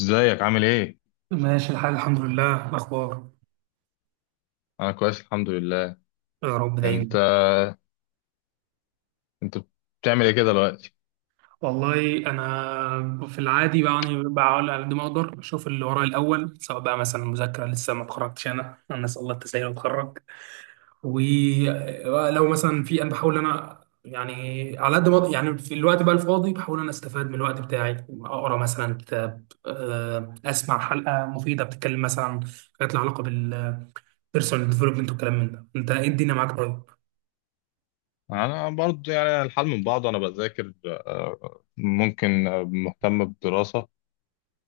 ازيك عامل ايه؟ ماشي الحال الحمد لله. إيه الأخبار؟ انا كويس الحمد لله. يا رب انت دايما. انت بتعمل ايه كده دلوقتي؟ والله أنا في العادي يعني بحاول على قد ما أقدر أشوف اللي ورايا الأول، سواء بقى مثلا مذاكرة. لسه ما اتخرجتش، أنا أسأل الله التسهيل وأتخرج. ولو مثلا في أنا بحاول أنا يعني على قد ما يعني في الوقت بقى الفاضي بحاول أنا أستفاد من الوقت بتاعي، أقرأ مثلا كتاب، أسمع حلقة مفيدة بتتكلم مثلا عن حاجات لها علاقة بالبيرسونال ديفلوبمنت والكلام من ده. أنت إيه الدنيا معاك طيب؟ انا برضه يعني الحال من بعضه، انا بذاكر، ممكن، مهتم بالدراسة.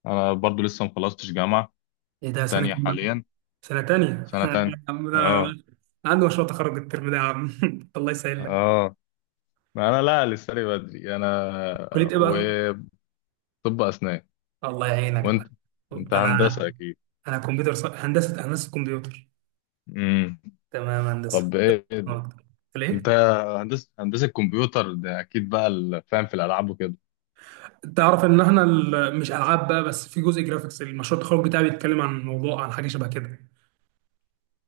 انا برضه لسه مخلصتش جامعة إيه ده، سنة؟ تانية حاليا، سنة تانية سنة تانية. يا عم ده اه. عنده مشروع تخرج الترم ده يا عم الله يسهل لك. اه. انا لا، لسه لي بدري انا. كلية ايه بقى؟ وطب، اسنان. الله يعينك يا وانت معلم. انت انا هندسة اكيد. انا كمبيوتر هندسة كمبيوتر. امم. تمام هندسة. طب ايه؟ آه. انت ليه؟ هندسة، هندسة كمبيوتر ده اكيد بقى فاهم في الالعاب وكده. تعرف ان احنا مش العاب بقى بس، في جزء جرافيكس. المشروع التخرج بتاعي بيتكلم عن موضوع عن حاجه شبه كده.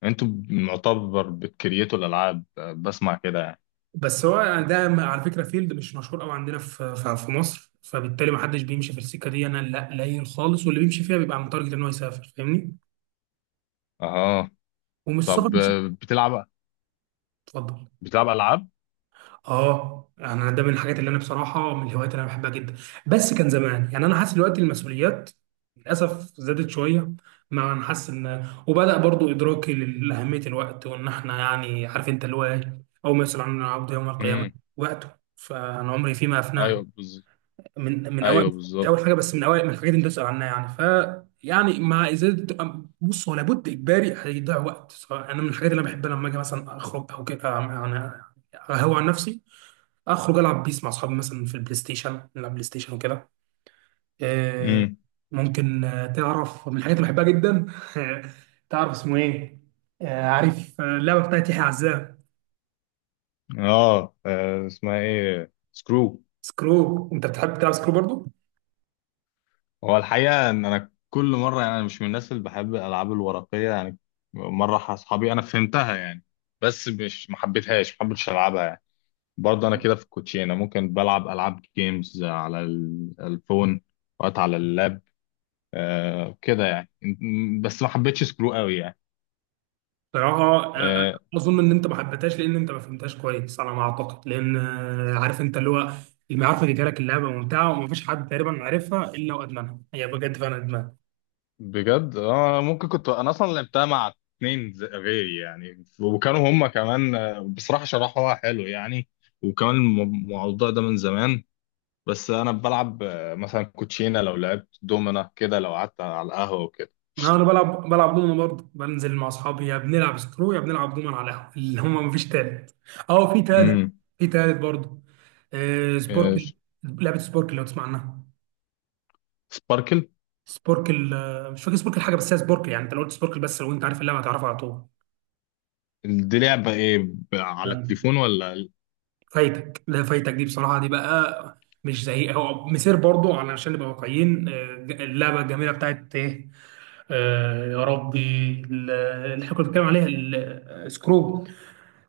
انتوا معتبر بتكريتوا الالعاب، بسمع كده يعني. بس هو يعني على فكره فيلد مش مشهور قوي عندنا في في مصر، فبالتالي ما حدش بيمشي في السكه دي، انا لا قليل خالص، واللي بيمشي فيها بيبقى متارجت ان هو يسافر، فاهمني؟ اها. ومش سفر طب، بس. بتلعب اتفضل. بتلعب العاب. اه يعني انا ده من الحاجات اللي انا بصراحه من الهوايات اللي انا بحبها جدا. بس كان زمان. يعني انا حاسس دلوقتي المسؤوليات للاسف زادت شويه. مع ان حاسس ان وبدا برضو ادراكي لاهميه الوقت، وان احنا يعني عارف انت اللي هو ايه اول ما يسال عن العبد يوم القيامه؟ امم. وقته. فانا عمري فيما افناه، ايوه بالظبط. من اوائل، ايوه مش اول بالظبط. حاجه بس من اوائل من الحاجات اللي انت تسال عنها يعني. ف يعني مع ازاله. بص هو لابد اجباري هيضيع وقت، سواء انا من الحاجات اللي انا بحبها لما اجي مثلا اخرج او كده يعني. هو عن نفسي اخرج العب بيس مع اصحابي، مثلا في البلاي ستيشن نلعب بلاي ستيشن وكده. آه، امم. ممكن تعرف من الحاجات اللي بحبها جدا تعرف اسمه ايه؟ عارف اللعبه بتاعت يحيى عزام؟ اه، اسمها ايه سكرو؟ سكرو. انت بتحب تلعب سكرو برضو؟ هو الحقيقه ان انا كل مره يعني انا مش من الناس اللي بحب الالعاب الورقيه يعني. مره اصحابي انا فهمتها يعني. بس مش، ما حبيتهاش، ما حبيتش العبها يعني. برضه انا كده في الكوتشينه، ممكن بلعب العاب جيمز على الفون، وقت على اللاب. آه كده يعني، بس ما حبيتش سكرو قوي يعني. صراحه آه. اظن ان انت ما حبيتهاش لان انت ما فهمتهاش كويس على ما اعتقد. لان عارف انت اللي هو، اللي ما يعرف يجي لك اللعبه ممتعه ومفيش حد تقريبا عارفها الا وادمنها، هي بجد فعلا ادمان. بجد. اه، ممكن كنت انا اصلا لعبتها مع اتنين غيري يعني، وكانوا هما كمان، بصراحة شرحوها حلو يعني. وكمان الموضوع ده من زمان. بس انا بلعب، مثلا كوتشينة، لو لعبت دومنا كده لو قعدت على القهوة وكده. انا بلعب دومنا برضه، بنزل مع اصحابي يا بنلعب سكرو يا بنلعب دومنا على القهوه، اللي هم مفيش تالت. اه في تالت، امم. في تالت برضه. آه سبوركل، لعبه سبوركل لو تسمع عنها. سباركل. سبوركل، مش فاكر سبوركل حاجه بس هي سبوركل يعني انت لو قلت سبوركل بس، لو انت عارف اللعبه هتعرفها على طول. دي لعبة ايه؟ على تمام. التليفون ولا؟ فايتك، لا فايتك دي بصراحه دي بقى مش زي، هو مسير برضه علشان نبقى واقعيين، اللعبه الجميله بتاعت ايه، آه يا ربي، اللي احنا كنا بنتكلم عليها سكرو.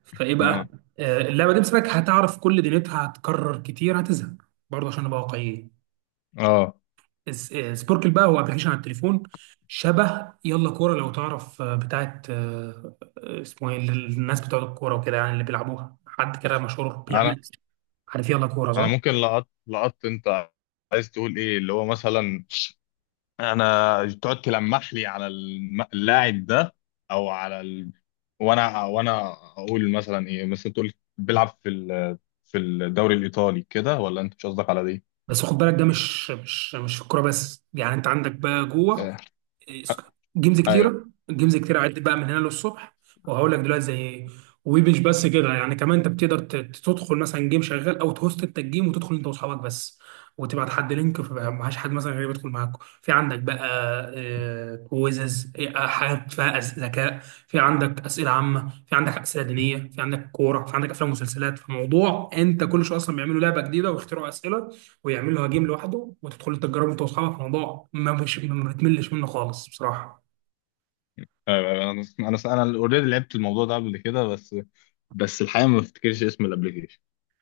فايه بقى. اه، آه اللعبه دي مسكك، هتعرف كل دنيتها، هتكرر كتير هتزهق برضه عشان نبقى واقعيين. اه. سبوركل بقى هو ابلكيشن على التليفون، شبه يلا كوره لو تعرف، بتاعت اسمه ايه اللي الناس بتوع الكوره وكده يعني اللي بيلعبوها حد كده مشهور انا بيعمل. عارف يلا كوره انا صح؟ ممكن لقطت انت عايز تقول ايه اللي هو مثلا. انا تقعد تلمح لي على اللاعب ده، او على وانا اقول مثلا ايه، مثلا تقول بيلعب في في الدوري الايطالي كده، ولا انت مش قصدك على دي؟ بس خد بالك ده مش في الكوره بس، يعني انت عندك بقى جوه آه، جيمز ايوه، كتيره، جيمز كتيره عدت بقى من هنا للصبح، وهقول لك دلوقتي زي ايه. ومش بس كده يعني، كمان انت بتقدر تدخل مثلا جيم شغال، او تهوست انت الجيم وتدخل انت واصحابك بس، وتبعت حد لينك فبقى معهاش حد مثلا غير يدخل معاكم. في عندك بقى كويزز، إيه، آه، حاجات فيها ذكاء، في عندك اسئله عامه، في عندك اسئله دينيه، في عندك كوره، في عندك افلام ومسلسلات. فموضوع انت كل شويه اصلا بيعملوا لعبه جديده ويخترعوا اسئله ويعمل له جيم لوحده وتدخل تجربه انت واصحابك، موضوع ما مش ما بتملش منه خالص بصراحه. ايوه، أيوة. انا اوريدي لعبت الموضوع ده قبل كده بس. بس الحقيقه ما بفتكرش اسم الابلكيشن.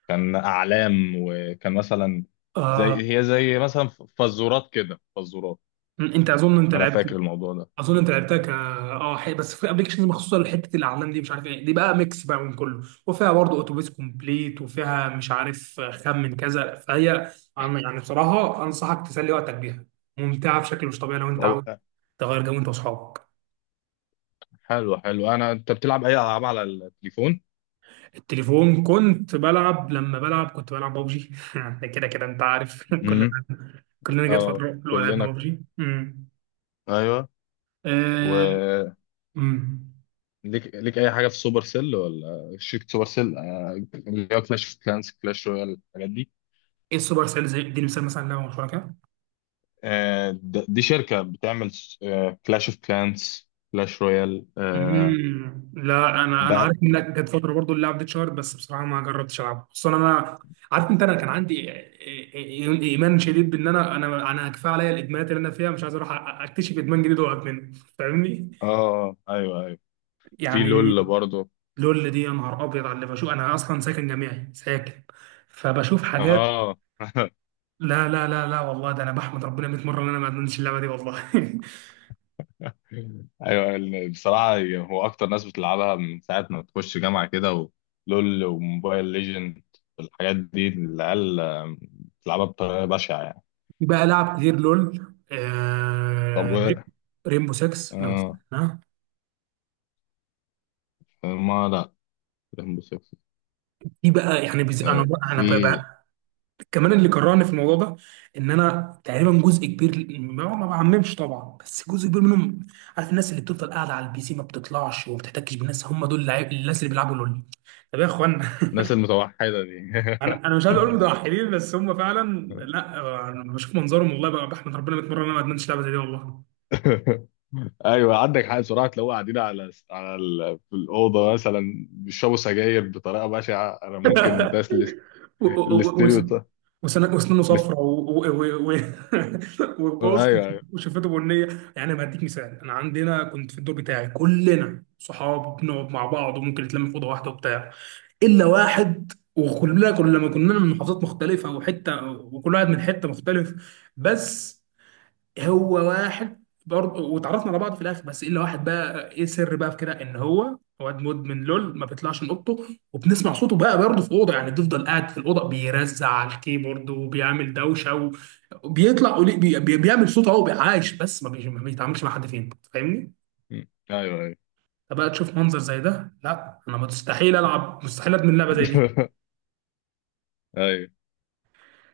كان اعلام، وكان مثلا آه زي مثلا، فزورات كده فزورات. انت اظن انت انا لعبت، فاكر الموضوع ده. اظن انت لعبتها ك اه بس في ابلكيشنز مخصوصه لحته الاعلام دي مش عارف ايه، دي بقى ميكس بقى من كله وفيها برضه اتوبيس كومبليت وفيها مش عارف خمن كذا، فهي أنا يعني بصراحه انصحك تسلي وقتك بيها، ممتعه بشكل مش طبيعي لو انت عاوز طب، تغير جو انت واصحابك. حلو حلو. انت بتلعب اي العاب على التليفون؟ التليفون كنت بلعب، لما بلعب كنت بلعب ببجي كده كده انت عارف كلنا، كلنا جت اه. فتره اللي هو لعبنا كلنا كنا- ببجي. ايوه. آه، وليك امم. ليك اي حاجه في سوبر سيل، ولا شركه سوبر سيل يعني؟ اللي هو كلاش اوف كلانس، كلاش رويال، الحاجات دي. ايه السوبر سيل؟ زي اديني مثال مثلا لعبه مشهوره كده. دي شركة بتعمل كلاش اوف كلانس، كلاش رويال، امم، لا انا انا ده. عارف انك جت فتره برضو اللعب دي اتشهرت، بس بصراحه ما جربتش العبها خصوصا انا عارف انت، انا كان عندي ايمان شديد بان انا انا كفايه عليا الادمانات اللي انا فيها، مش عايز اروح اكتشف ادمان جديد واقعد منه، فاهمني؟ اه، ايوه، ايوه. في يعني لول برضه. لول دي يا نهار ابيض على اللي بشوف، انا اصلا ساكن جامعي ساكن، فبشوف حاجات. اه. لا والله ده انا بحمد ربنا 100 مره ان انا ما ادمنتش اللعبه دي والله ايوه. بصراحة هو اكتر ناس بتلعبها من ساعة ما تخش جامعة كده، ولول، وموبايل ليجند، الحاجات دي العيال، بتلعبها بطريقة بشعة يعني. في بقى لعب كتير لول. طب. آه... ريمبو 6 لو آه تسمعها. ما لا، رهن بالشخص. في بقى يعني انا بقى انا بقى في بقى كمان اللي كرهني في الموضوع ده ان انا تقريبا جزء كبير، ما بعممش طبعا بس جزء كبير منهم، عارف الناس اللي بتفضل قاعده على البي سي ما بتطلعش وما بتحتكش بالناس، هم دول اللعيب، الناس اللي بيلعبوا لول. طب يا اخوانا، الناس المتوحدة دي. انا مش عايز اقول متوحدين، بس هم فعلا لا انا بشوف منظرهم والله بقى بحمد ربنا 100 مره ان انا ما ادمنتش اللعبه زي دي والله ايوه، عندك حق بصراحه. لو قاعدين على في الاوضه مثلا بيشربوا سجاير بطريقه بشعه، انا ممكن ده و- و- و- الاستيريو وسن- وسنانه الاست... صفرا وبص ايوه، ايوه. وشفته بنيه. يعني ما اديك مثال، انا عندنا كنت في الدور بتاعي كلنا صحاب، بنقعد مع بعض وممكن نتلم في اوضه واحده وبتاع، الا واحد، وكلنا كل لما كنا من محافظات مختلفه وحته وكل واحد من حته مختلف، بس هو واحد برضه. واتعرفنا على بعض في الاخر، بس الا واحد بقى ايه السر بقى في كده، ان هو واد مدمن لول، ما بيطلعش من اوضته. وبنسمع صوته بقى برضه في اوضه، يعني بيفضل قاعد في الاوضه بيرزع على الكيبورد وبيعمل دوشه، وبيطلع بيعمل صوت اهو عايش، بس ما بيتعاملش مع حد فين، فاهمني؟ م. ايوه، ايوه. فبقى تشوف منظر زي ده، لا انا مستحيل العب، مستحيل ادمن لعبه زي دي. ايوه.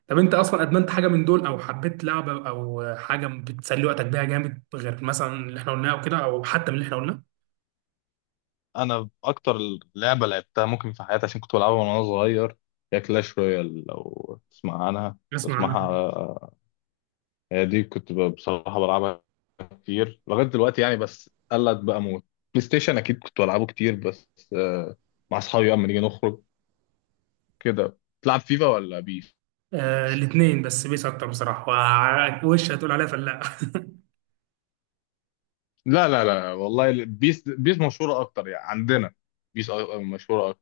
طب انت اصلا ادمنت حاجه من دول او حبيت لعبه او حاجه بتسلي وقتك بيها جامد، غير مثلا اللي احنا قلناه او كده، او حتى من اللي احنا قلناه؟ انا اكتر لعبه لعبتها ممكن في حياتي عشان كنت بلعبها وانا صغير، هي كلاش رويال، لو تسمع عنها اسمع عنها. تسمعها. هي دي كنت بصراحة بلعبها كتير لغاية دلوقتي يعني، بس قلت بقى موت. بلاي ستيشن أكيد كنت بلعبه كتير، بس، مع أصحابي أما نيجي نخرج كده. تلعب فيفا ولا بيس؟ آه الاثنين، بس بيس اكتر بصراحه. وش هتقول عليها فلا؟ لا، لا، لا والله. بيس، بيس مشهورة أكتر يعني عندنا. بيس مشهورة أكتر.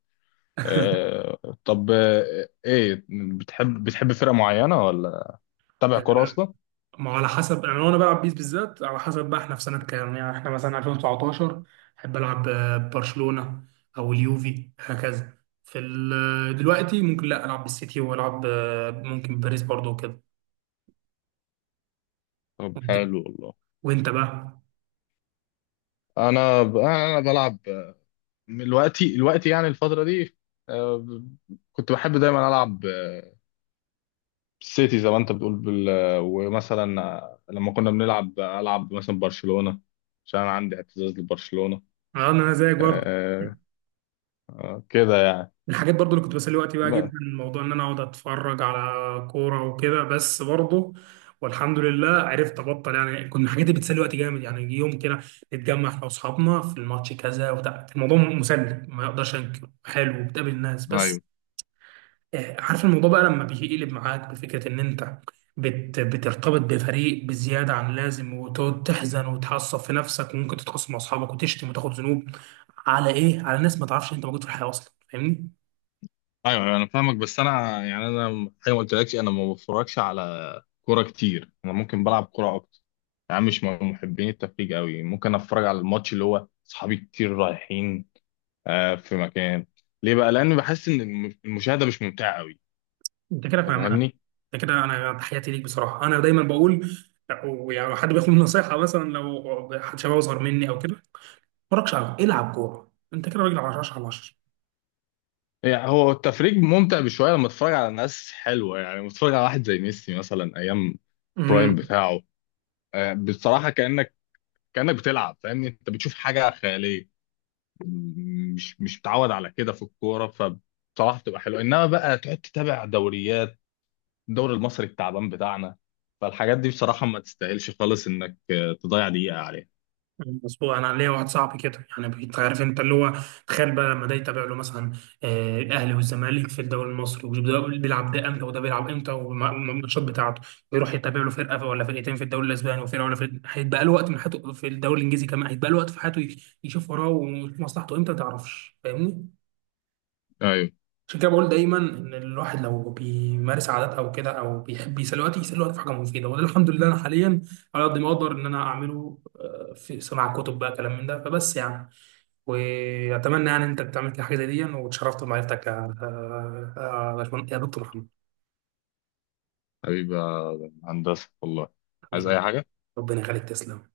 آه، طب، إيه؟ بتحب فرقة معينة ولا تتابع آه، كورة أصلا؟ ما هو على حسب، انا وانا بلعب بيس بالذات على حسب بقى احنا في سنه كام، يعني احنا مثلا 2019 احب العب برشلونه او اليوفي هكذا. في دلوقتي ممكن لا العب بالسيتي والعب ممكن باريس برضو وكده. طب وانت، حلو والله. وإنت بقى؟ أنا أنا بلعب، دلوقتي يعني الفترة دي، آه، ب- كنت بحب دايما ألعب، سيتي زي ما انت بتقول ومثلا لما كنا بنلعب العب مثلا برشلونة، عشان انا عندي اعتزاز لبرشلونة. انا زيك برضو. آه... كده يعني من الحاجات برضو اللي كنت بسلي وقتي بقى جدا، ما... الموضوع ان انا اقعد اتفرج على كوره وكده، بس برضو والحمد لله عرفت ابطل. يعني كنت من الحاجات اللي بتسلي وقتي جامد، يعني يجي يوم كده نتجمع احنا واصحابنا في الماتش كذا وبتاع، الموضوع مسلي ما اقدرش انكر، حلو وبتقابل الناس. ايوه، بس عارف الموضوع بقى لما بيقلب معاك بفكره ان انت بترتبط بفريق بزياده عن اللازم وتقعد تحزن وتعصب في نفسك، وممكن تتخاصم مع اصحابك وتشتم وتاخد ذنوب على ايه، على ناس ما تعرفش إن انت موجود في الحياه اصلا، فاهمني؟ ايوه، انا فاهمك، بس انا يعني انا زي ما قلت لكش انا ما بتفرجش على كوره كتير. انا ممكن بلعب كوره اكتر. يعني مش من محبين التفريج قوي، ممكن اتفرج على الماتش اللي هو صحابي كتير رايحين في مكان. ليه بقى؟ لان بحس ان المشاهده مش ممتعه قوي. انت كده انت فاهمها، فاهمني. انت كده انا تحياتي ليك بصراحه. انا دايما بقول يعني حد بياخد مني نصيحه مثلا، لو حد شباب اصغر مني او كده، ما تتفرجش على العب كوره، انت كده راجل على 10 على يعني هو التفريج ممتع بشويه لما تتفرج على ناس حلوه، يعني لما تتفرج على واحد زي ميسي مثلا ايام 10. برايم بتاعه، بصراحه كانك، كانك بتلعب، فاهمني؟ انت بتشوف حاجه خياليه، مش متعود على كده في الكوره، فبصراحه بتبقى حلوه. انما بقى تقعد تتابع دوريات الدوري المصري التعبان بتاعنا، فالحاجات دي بصراحه ما تستاهلش خالص انك، تضيع دقيقه عليها. مظبوط. انا ليا واحد صاحبي كده، يعني انت عارف انت اللي هو، تخيل بقى لما ده يتابع له مثلا الاهلي والزمالك في الدوري المصري، وده بيلعب ده امتى وده بيلعب امتى والماتشات بتاعته، ويروح يتابع له فرقه ولا فرقتين في الدوري الاسباني، وفرقه ولا فرقه هيتبقى له وقت من حياته في الدوري الانجليزي كمان هيتبقى له وقت في حياته، يشوف وراه ومصلحته امتى، ما تعرفش، فاهمني؟ ايوه. عشان كده بقول دايما ان الواحد لو بيمارس عادات او كده، او بيحب يسلي وقت، يسلي وقت في حاجه مفيده. وده الحمد لله انا حاليا على قد ما اقدر ان انا اعمله في سماع كتب بقى كلام من ده، فبس يعني واتمنى يعني انت بتعمل كده حاجه زي دي. واتشرفت بمعرفتك يا يا يا دكتور محمد. حبيبي يا هندسه والله. عايز حبيبي. اي حاجه. ربنا يخليك، تسلم.